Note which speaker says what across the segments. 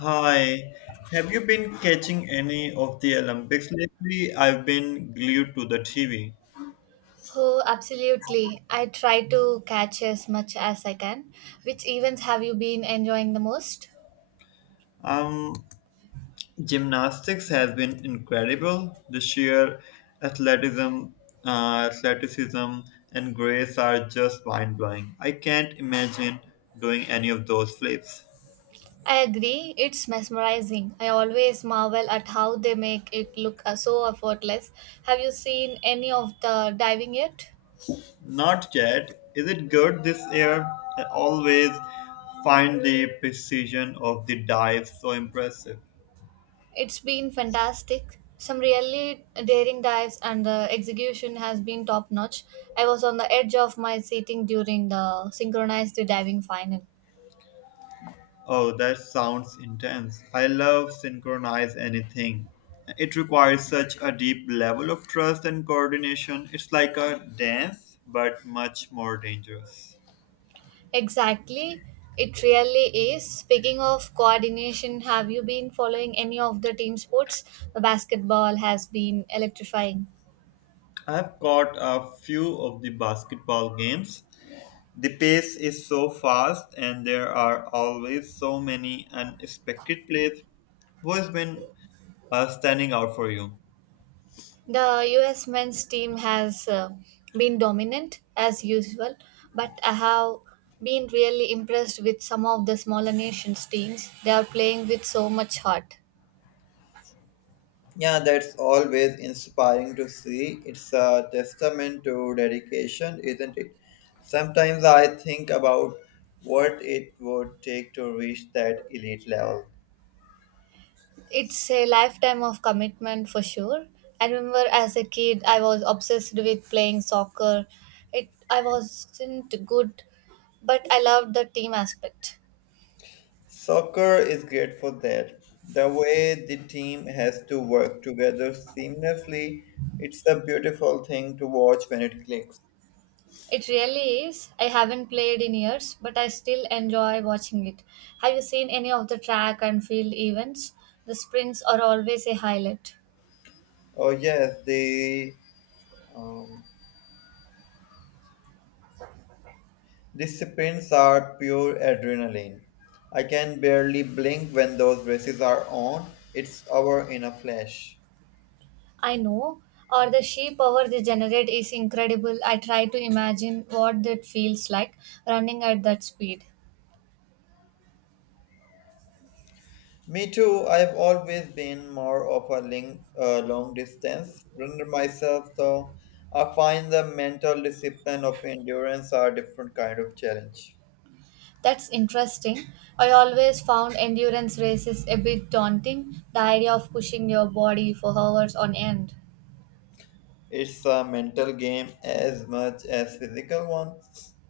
Speaker 1: Hi, have you been catching any of the Olympics lately? I've been glued to the TV.
Speaker 2: Oh, absolutely. I try to catch as much as I can. Which events have you been enjoying the most?
Speaker 1: Um, Gymnastics has been incredible. The sheer athleticism, athleticism and grace are just mind-blowing. I can't imagine doing any of those flips.
Speaker 2: I agree, it's mesmerizing. I always marvel at how they make it look so effortless. Have you seen any of the diving yet?
Speaker 1: Not yet. Is it good this year? I always find the precision of the dive so impressive.
Speaker 2: It's been fantastic. Some really daring dives and the execution has been top notch. I was on the edge of my seating during the synchronized diving final.
Speaker 1: Oh, that sounds intense. I love synchronize anything. It requires such a deep level of trust and coordination. It's like a dance, but much more dangerous.
Speaker 2: Exactly. It really is. Speaking of coordination, have you been following any of the team sports? The basketball has been electrifying.
Speaker 1: I've caught a few of the basketball games. The pace is so fast, and there are always so many unexpected plays. Who's been standing out for you?
Speaker 2: The US men's team has been dominant as usual, but I have been really impressed with some of the smaller nations teams. They are playing with so much heart.
Speaker 1: Yeah, that's always inspiring to see. It's a testament to dedication, isn't it? Sometimes I think about what it would take to reach that elite level.
Speaker 2: It's a lifetime of commitment for sure. I remember as a kid, I was obsessed with playing soccer. It I wasn't good, but I loved the team aspect.
Speaker 1: Soccer is great for that. The way the team has to work together seamlessly, it's a beautiful thing to watch when it clicks.
Speaker 2: It really is. I haven't played in years, but I still enjoy watching it. Have you seen any of the track and field events? The sprints are always a highlight.
Speaker 1: Oh, yes, the um, these sprints are pure adrenaline. I can barely blink when those races are on. It's over in a flash.
Speaker 2: I know, or the sheer power they generate is incredible. I try to imagine what that feels like running at that speed.
Speaker 1: Me too, I've always been more of a long distance runner myself, so I find the mental discipline of endurance are a different kind of challenge.
Speaker 2: That's interesting. I always found endurance races a bit daunting, the idea of pushing your body for hours on end.
Speaker 1: It's a mental game as much as physical one.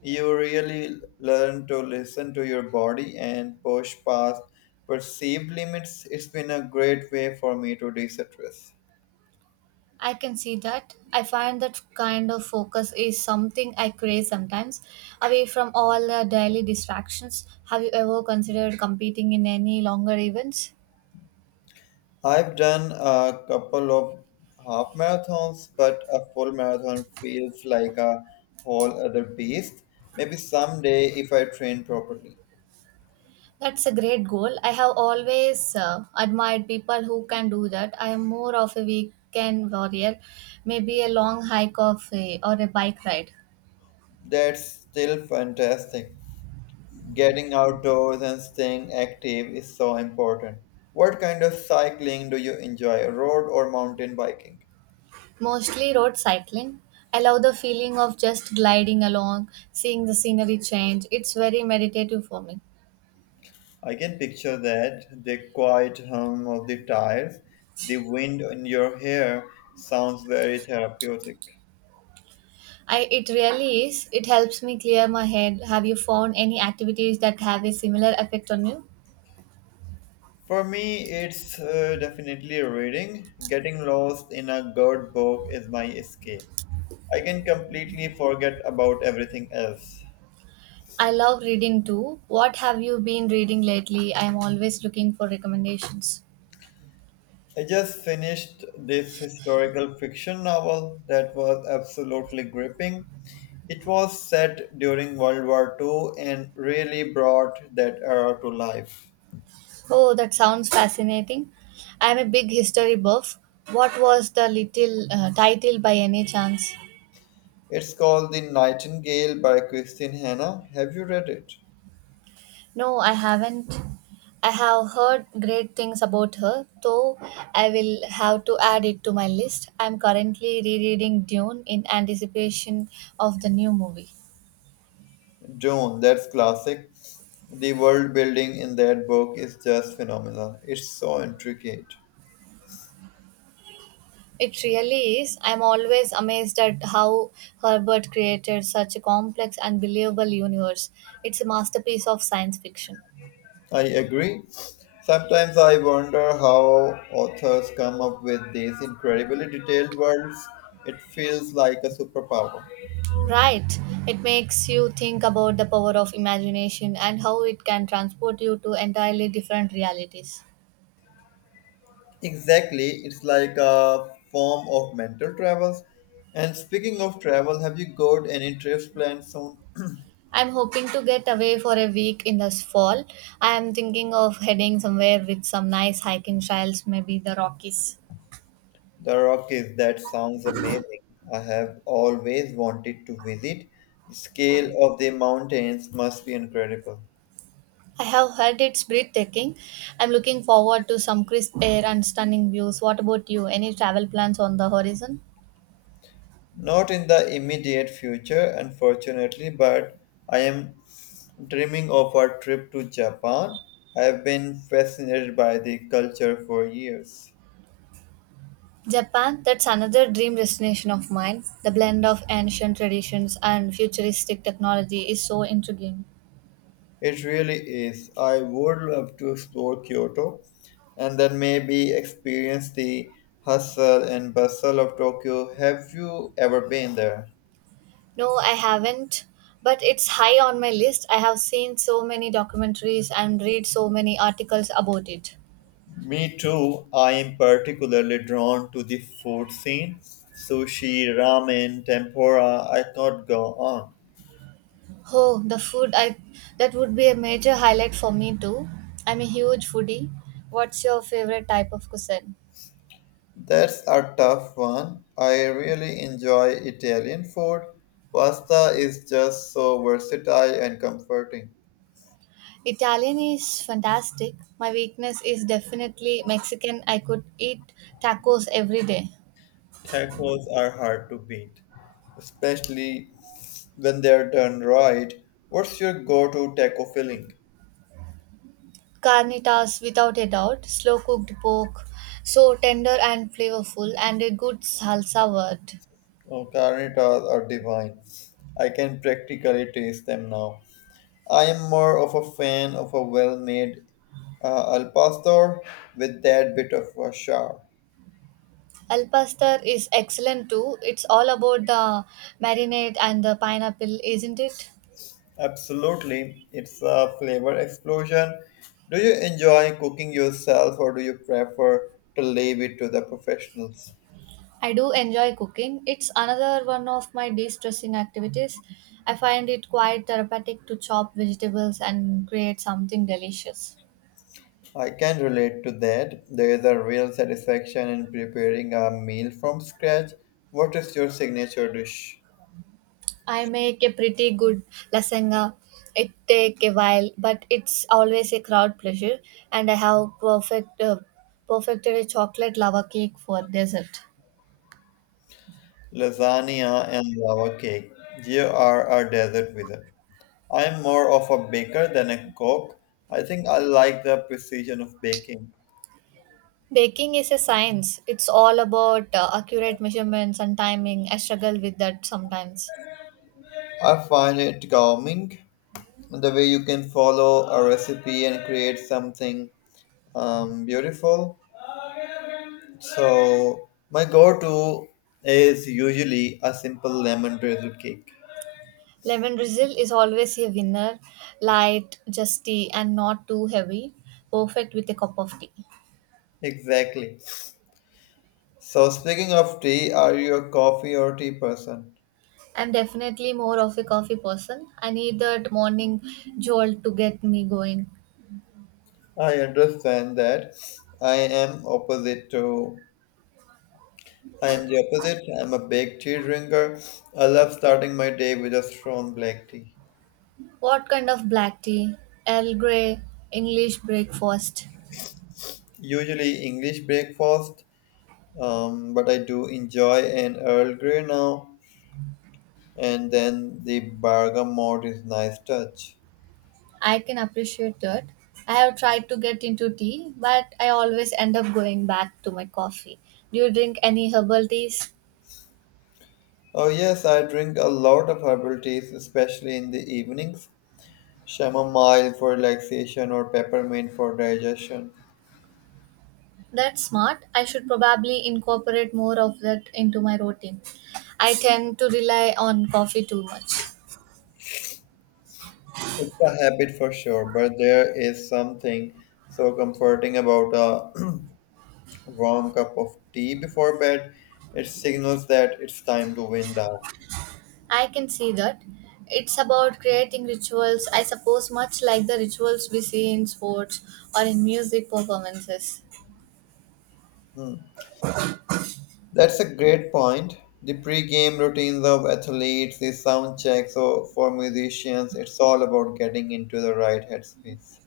Speaker 1: You really learn to listen to your body and push past perceived limits. It's been a great way for me to de-stress.
Speaker 2: I can see that. I find that kind of focus is something I crave sometimes, away from all the daily distractions. Have you ever considered competing in any longer events?
Speaker 1: I've done a couple of half marathons, but a full marathon feels like a whole other beast. Maybe someday if I train properly.
Speaker 2: That's a great goal. I have always admired people who can do that. I am more of a weekend warrior, maybe a long or a bike ride.
Speaker 1: That's still fantastic. Getting outdoors and staying active is so important. What kind of cycling do you enjoy, road or mountain biking?
Speaker 2: Mostly road cycling. I love the feeling of just gliding along, seeing the scenery change. It's very meditative for me.
Speaker 1: I can picture that the quiet hum of the tires, the wind in your hair sounds very therapeutic.
Speaker 2: I It really is. It helps me clear my head. Have you found any activities that have a similar effect on you?
Speaker 1: For me, it's definitely reading. Getting lost in a good book is my escape. I can completely forget about everything else.
Speaker 2: I love reading too. What have you been reading lately? I am always looking for recommendations.
Speaker 1: I just finished this historical fiction novel that was absolutely gripping. It was set during World War Two and really brought that era to life.
Speaker 2: Oh, that sounds fascinating. I am a big history buff. What was the little title by any chance?
Speaker 1: It's called The Nightingale by Christine Hanna. Have you read it?
Speaker 2: No, I haven't. I have heard great things about her, though I will have to add it to my list. I'm currently rereading Dune in anticipation of the new movie.
Speaker 1: Joan, that's classic. The world building in that book is just phenomenal. It's so intricate.
Speaker 2: It really is. I'm always amazed at how Herbert created such a complex and believable universe. It's a masterpiece of science fiction.
Speaker 1: I agree. Sometimes I wonder how authors come up with these incredibly detailed worlds. It feels like a superpower.
Speaker 2: Right. It makes you think about the power of imagination and how it can transport you to entirely different realities.
Speaker 1: Exactly, it's like a form of mental travels. And speaking of travel, have you got any trips planned soon?
Speaker 2: I'm hoping to get away for a week in this fall. I am thinking of heading somewhere with some nice hiking trails, maybe the Rockies.
Speaker 1: The Rockies, that sounds amazing. I have always wanted to visit. The scale of the mountains must be incredible.
Speaker 2: I have heard it's breathtaking. I'm looking forward to some crisp air and stunning views. What about you? Any travel plans on the horizon?
Speaker 1: Not in the immediate future, unfortunately, but I am dreaming of a trip to Japan. I've been fascinated by the culture for years.
Speaker 2: Japan, that's another dream destination of mine. The blend of ancient traditions and futuristic technology is so intriguing.
Speaker 1: It really is. I would love to explore Kyoto and then maybe experience the hustle and bustle of Tokyo. Have you ever been there?
Speaker 2: No, I haven't, but it's high on my list. I have seen so many documentaries and read so many articles about it.
Speaker 1: Me too. I am particularly drawn to the food scene. Sushi, ramen, tempura, I could go on.
Speaker 2: Oh, the food I that would be a major highlight for me too. I'm a huge foodie. What's your favorite type of cuisine?
Speaker 1: That's a tough one. I really enjoy Italian food. Pasta is just so versatile and comforting.
Speaker 2: Italian is fantastic. My weakness is definitely Mexican. I could eat tacos every day.
Speaker 1: Tacos are hard to beat, especially when they're done right. What's your go-to taco filling?
Speaker 2: Carnitas without a doubt, slow cooked pork, so tender and flavorful and a good salsa word.
Speaker 1: Oh, carnitas are divine. I can practically taste them now. I am more of a fan of a well-made al pastor with that bit of a char.
Speaker 2: Al pastor is excellent too. It's all about the marinade and the pineapple, isn't it?
Speaker 1: Absolutely, it's a flavor explosion. Do you enjoy cooking yourself or do you prefer to leave it to the professionals?
Speaker 2: I do enjoy cooking. It's another one of my de-stressing activities. I find it quite therapeutic to chop vegetables and create something delicious.
Speaker 1: I can relate to that. There is a real satisfaction in preparing a meal from scratch. What is your signature dish?
Speaker 2: I make a pretty good lasagna. It take a while, but it's always a crowd pleasure. And I have perfected a chocolate lava cake for dessert.
Speaker 1: Lasagna and lava cake. You are a desert wizard. I am more of a baker than a cook. I think I like the precision of baking.
Speaker 2: Baking is a science. It's all about accurate measurements and timing. I struggle with that sometimes.
Speaker 1: I find it calming the way you can follow a recipe and create something beautiful. So, my go to is usually a simple lemon drizzle cake.
Speaker 2: Lemon drizzle is always a winner. Light, just tea, and not too heavy. Perfect with a cup of tea.
Speaker 1: Exactly. So, speaking of tea, are you a coffee or tea person?
Speaker 2: I'm definitely more of a coffee person. I need that morning jolt to get me going.
Speaker 1: I understand that. I am opposite to. I am the opposite. I'm a big tea drinker. I love starting my day with a strong black tea.
Speaker 2: What kind of black tea? Earl Grey, English breakfast.
Speaker 1: Usually English breakfast. But I do enjoy an Earl Grey now, and then the bergamot is nice touch.
Speaker 2: I can appreciate that. I have tried to get into tea, but I always end up going back to my coffee. Do you drink any herbal teas?
Speaker 1: Oh yes, I drink a lot of herbal teas, especially in the evenings. Chamomile for relaxation or peppermint for digestion.
Speaker 2: That's smart. I should probably incorporate more of that into my routine. I tend to rely on coffee too much.
Speaker 1: It's a habit for sure, but there is something so comforting about a warm cup of tea before bed. It signals that it's time to wind down.
Speaker 2: I can see that. It's about creating rituals, I suppose, much like the rituals we see in sports or in music performances.
Speaker 1: Hmm. That's a great point. The pre-game routines of athletes, the sound checks so for musicians, it's all about getting into the right headspace.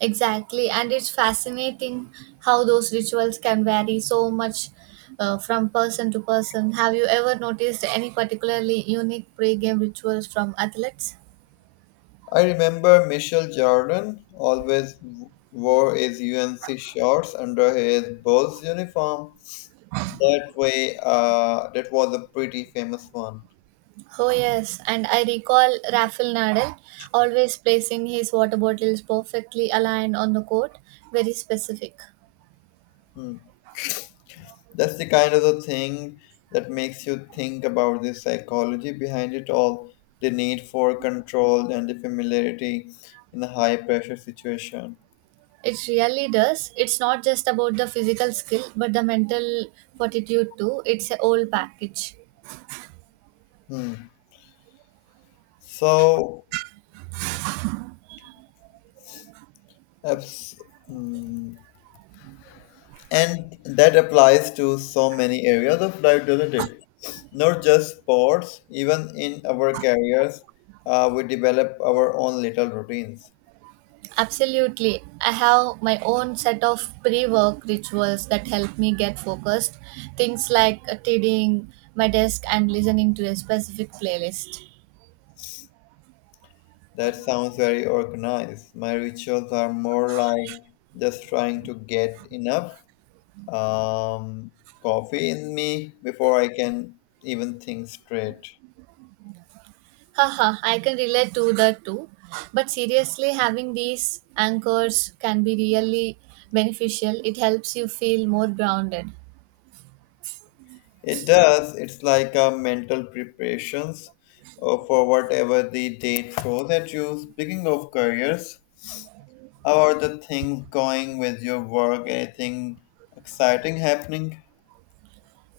Speaker 2: Exactly, and it's fascinating how those rituals can vary so much from person to person. Have you ever noticed any particularly unique pre-game rituals from athletes?
Speaker 1: I remember Michael Jordan always wore his UNC shorts under his Bulls uniform. That way, that was a pretty famous one.
Speaker 2: Oh yes, and I recall Rafael Nadal always placing his water bottles perfectly aligned on the court, very specific.
Speaker 1: Hmm. That's the kind of the thing that makes you think about the psychology behind it all, the need for control and the familiarity in a high pressure situation.
Speaker 2: It really does. It's not just about the physical skill, but the mental fortitude too. It's a whole package.
Speaker 1: Hmm. So, abs- mm, and that applies to so many areas of life, doesn't it? Not just sports, even in our careers, we develop our own little routines.
Speaker 2: Absolutely. I have my own set of pre work rituals that help me get focused. Things like tidying my desk and listening to a specific playlist.
Speaker 1: That sounds very organized. My rituals are more like just trying to get enough um, coffee in me before I can even think straight.
Speaker 2: Haha, I can relate to that too. But seriously, having these anchors can be really beneficial. It helps you feel more grounded.
Speaker 1: It does. It's like a mental preparations for whatever the day throws at you. Speaking of careers, how are the things going with your work? Anything exciting happening?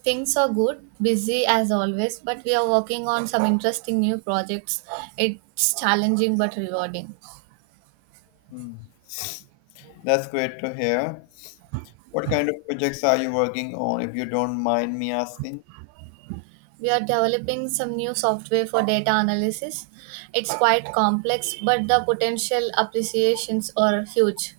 Speaker 2: Things are good, busy as always, but we are working on some interesting new projects. It's challenging but rewarding.
Speaker 1: Hmm, that's great to hear. What kind of projects are you working on, if you don't mind me asking?
Speaker 2: We are developing some new software for data analysis. It's quite complex, but the potential appreciations are huge.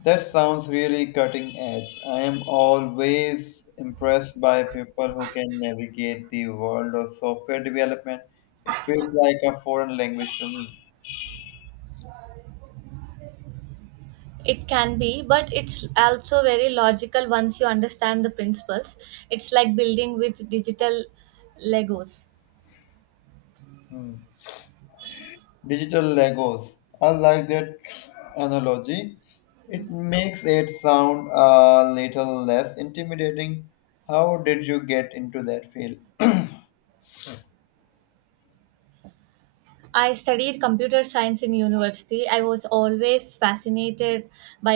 Speaker 1: That sounds really cutting edge. I am always impressed by people who can navigate the world of software development. It feels like a foreign language to me.
Speaker 2: It can be, but it's also very logical once you understand the principles. It's like building with digital Legos.
Speaker 1: Digital Legos. I like that analogy. It makes it sound a little less intimidating. How did you get into that field?
Speaker 2: I studied computer science in university. I was always fascinated by